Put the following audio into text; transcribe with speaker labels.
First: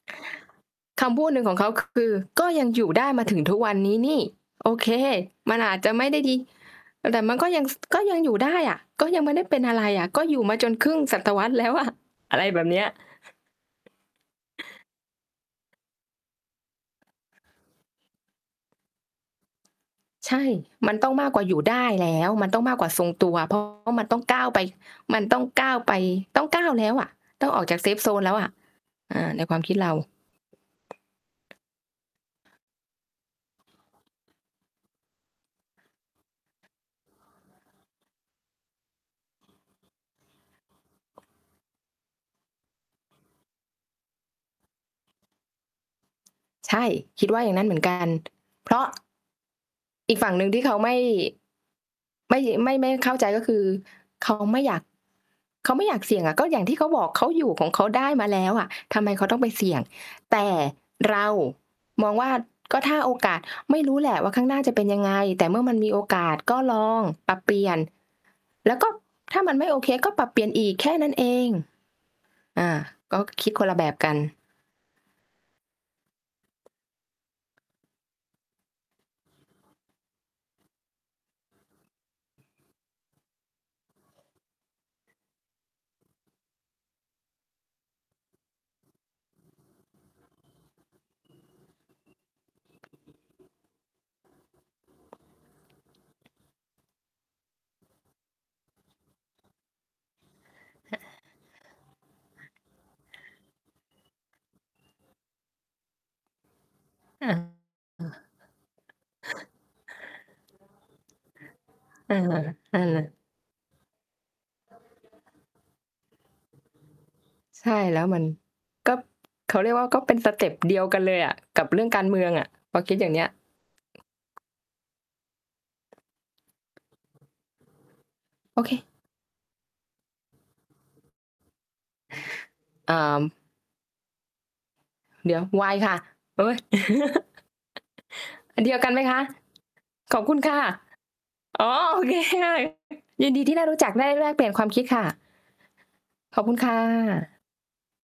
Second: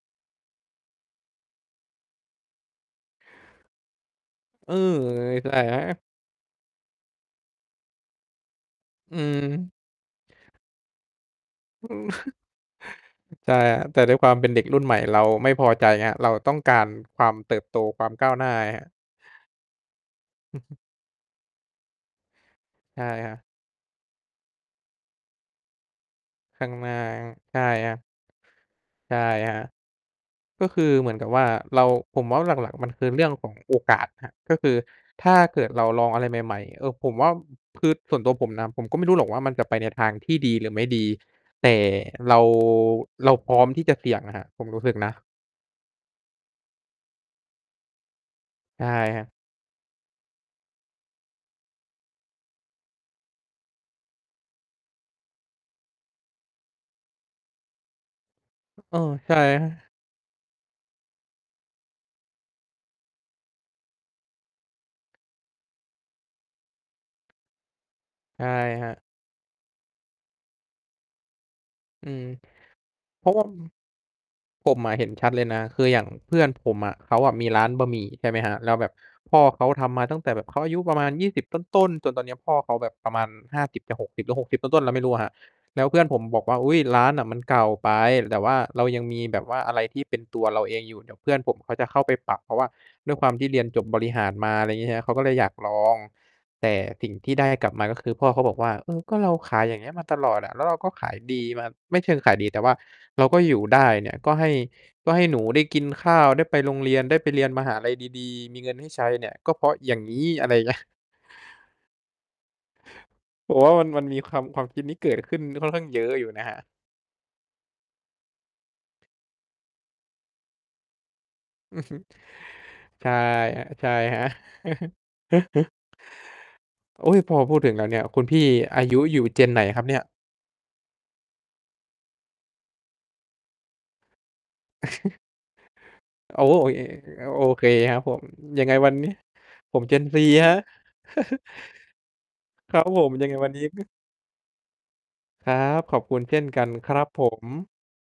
Speaker 1: คำพูดหนึ่งของเขา ค คือก็ยังอยู่ได้มาถึงทุกวันนี้นี่
Speaker 2: เ
Speaker 1: โ
Speaker 2: อ
Speaker 1: อ
Speaker 2: อ
Speaker 1: เคมั
Speaker 2: อ
Speaker 1: นอาจจะ
Speaker 2: า
Speaker 1: ไม่ได้ดี แต่มันก็ยัง ส ก็ยังอยู่ได้อะ ก็
Speaker 2: อื
Speaker 1: ยังไม่ได้เป็น
Speaker 2: ม
Speaker 1: อะไรอะ ก็อยู่มาจนครึ่งศตวรรษ แล้วอ
Speaker 2: อื
Speaker 1: ะ
Speaker 2: ม
Speaker 1: อะไรแบบเนี้ย
Speaker 2: ใช่ครับ แต่ด้วยความเป็นเด็กรุ่นใหม่เราไม่พอใจไงครับ เราต้องการความเติบโต ความก้าวหน้าไงครับ
Speaker 1: ใช่ มันต้องมากกว่าอยู่ได้แล้ว มันต้องมากกว่า
Speaker 2: ใช
Speaker 1: ท
Speaker 2: ่
Speaker 1: รงต
Speaker 2: คร
Speaker 1: ั
Speaker 2: ั
Speaker 1: ว
Speaker 2: บ
Speaker 1: เพราะว่า มันต้องก้าวไป มันต้องก้าวไป ต้องก
Speaker 2: ข
Speaker 1: ้
Speaker 2: ้
Speaker 1: า
Speaker 2: า
Speaker 1: ว
Speaker 2: ง
Speaker 1: แล
Speaker 2: หน
Speaker 1: ้
Speaker 2: ้า
Speaker 1: วอะ ต้อง
Speaker 2: ใช
Speaker 1: อ
Speaker 2: ่
Speaker 1: อกจาก
Speaker 2: ครั
Speaker 1: Safe
Speaker 2: บ
Speaker 1: zone แล้วอะ
Speaker 2: ใ
Speaker 1: เ
Speaker 2: ช
Speaker 1: อ่
Speaker 2: ่
Speaker 1: อ ใน
Speaker 2: ค
Speaker 1: ค
Speaker 2: ร
Speaker 1: ว
Speaker 2: ั
Speaker 1: าม
Speaker 2: บ
Speaker 1: คิดเรา
Speaker 2: ก็คือเหมือนกับว่าเรา ผมว่าหลัก ๆ มันคือเรื่องของโอกาสครับ ก็คือถ้าเกิดเราลองอะไรใหม่ ๆ เอ่อ ผมว่า คือส่วนตัวผมนะ ผมก็ไม่รู้หรอกว่ามันจะไปในทางที่ดีหรือไม่ดี แต่เรา เราพร้อมที่จะเสี่ยงอะครับ ผมรู้สึกนะ
Speaker 1: ใช่ คิดว่าอย่างนั้นเหมือน กัน เพร
Speaker 2: ใช
Speaker 1: า
Speaker 2: ่
Speaker 1: ะ
Speaker 2: ครับ
Speaker 1: อีกฝั่งหนึ่งที่เขาไม่ ไม่ ไม่ ไม่เข้าใจก็คือ เขา ไม่อยาก เขาไม่อยากเสี่ยงอะ ก็อย่างที่เขาบอก เขาอยู่ของเขาได้มาแล้วอะ
Speaker 2: เ
Speaker 1: ท
Speaker 2: ออ
Speaker 1: ำไมเค้า
Speaker 2: ใช
Speaker 1: ต้อ
Speaker 2: ่
Speaker 1: งไปเสี่ยง แต่เรามองว่าก็ถ้าโอกาส ไม่รู้แหละว่าข้างหน้าจะเป็นยังไง แต่เมื่อมันมีโอกาสก็ลองปรับเปลี่ยน
Speaker 2: ใช่
Speaker 1: แล้ว
Speaker 2: ค
Speaker 1: ก
Speaker 2: ร
Speaker 1: ็
Speaker 2: ับ
Speaker 1: ถ้ามันไม่โอเคก็ปรับเปลี่ยนอีก แค่นั้นเอง
Speaker 2: อืม
Speaker 1: อ่า ก็
Speaker 2: เพราะว่
Speaker 1: ค
Speaker 2: า
Speaker 1: ิ
Speaker 2: อ
Speaker 1: ดคนละแบบกัน
Speaker 2: ผมอะเห็นชัดเลยนะ คืออย่างเพื่อนผมอะ เขาอะมีร้านบะหมี่ ใช่ไหมครับ แล้วแบบพ่อเขาทำมาตั้งแต่แบบเขาอายุประมาณ 20 ต้น ๆ จนตอนเนี้ยพ่อเขาแบบประมาณ 50 จะ 60 หรือ 60 ต้น ๆ เราไม่รู้ครับ แล้วเพื่อนผมบอกว่า "อุ๊ย ร้านอะมันเก่าไปแต่ว่าเรายังมีแบบว่าอะไรที่เป็นตัวเราเองอยู่ เดี๋ยวเพื่อนผมเขาจะเข้าไปปรับเพราะว่า ด้วยความที่เรียนจบบริหารมา" อะไรอย่างงี้ครับ เขาก็เลยอยากลอง แต่สิ่งที่ได้กลับมา ก็คือพ่อเขาบอกว่า เออ ก็เราขาย อย่างนี้มาตลอดอะ แล้วเราก็ขายดีมา ไม่เชิงขายดีแต่ว่าเราก็อยู่ได้เนี่ย ก็ให้ ให้หนูได้กินข้าว ได้ไปโรงเรียน ได้ไปเรียนมหาลัยดี ๆ มีเงินให้ใช้เนี่ยก็เพราะงี้ อะไรอย่างเงี้ย
Speaker 1: เออ ๆ
Speaker 2: ผมว่ามัน มันมีความ ความคิดนี้เกิดขึ้นค่อนข้างเยอะอยู่นะครับ
Speaker 1: ใช่ แล้วมัน ก็เขาเรียกว่า ก็เป็นสเต็ปเดียวกันเลยอะกับ
Speaker 2: อ
Speaker 1: เร
Speaker 2: ื
Speaker 1: ื
Speaker 2: อ
Speaker 1: ่อง
Speaker 2: ฮึ
Speaker 1: การเมืองอะ พอคิด
Speaker 2: ใ
Speaker 1: อ
Speaker 2: ช
Speaker 1: ย่า
Speaker 2: ่
Speaker 1: งเงี้ย
Speaker 2: ครับ ๆ โอ๊ย พอพูดถึงแล้วเนี่ย คุณพี่
Speaker 1: โอเ
Speaker 2: อา
Speaker 1: ค
Speaker 2: ยุอยู่ Gen ไหนครับเนี่ย?
Speaker 1: เอ่อ เดี๋ยว Y ค่ะ
Speaker 2: โอ
Speaker 1: โ
Speaker 2: ้
Speaker 1: อ
Speaker 2: อ
Speaker 1: ้ย
Speaker 2: โอเคครับผม
Speaker 1: อ
Speaker 2: ย
Speaker 1: ั
Speaker 2: ั
Speaker 1: น
Speaker 2: ง
Speaker 1: เด
Speaker 2: ไ
Speaker 1: ี
Speaker 2: ง
Speaker 1: ยวก
Speaker 2: ว
Speaker 1: ั
Speaker 2: ั
Speaker 1: น
Speaker 2: น
Speaker 1: ไหม
Speaker 2: นี้
Speaker 1: คะ?
Speaker 2: ผม Gen
Speaker 1: ข
Speaker 2: C
Speaker 1: อบคุณ
Speaker 2: ค
Speaker 1: ค
Speaker 2: รั
Speaker 1: ่
Speaker 2: บ
Speaker 1: ะ อ๋อ โอเคค่ะ
Speaker 2: ครับผม ย
Speaker 1: ย
Speaker 2: ั
Speaker 1: ิ
Speaker 2: งไ
Speaker 1: น
Speaker 2: ง
Speaker 1: ดี
Speaker 2: วั
Speaker 1: ท
Speaker 2: น
Speaker 1: ี่ไ
Speaker 2: น
Speaker 1: ด
Speaker 2: ี้
Speaker 1: ้รู้
Speaker 2: ก
Speaker 1: จัก ได้แลกเปลี่ยนความคิดค่ะ
Speaker 2: ครับ ขอบคุณเช
Speaker 1: ข
Speaker 2: ่
Speaker 1: อบ
Speaker 2: น
Speaker 1: คุณ
Speaker 2: กั
Speaker 1: ค
Speaker 2: น
Speaker 1: ่ะ
Speaker 2: ครับผม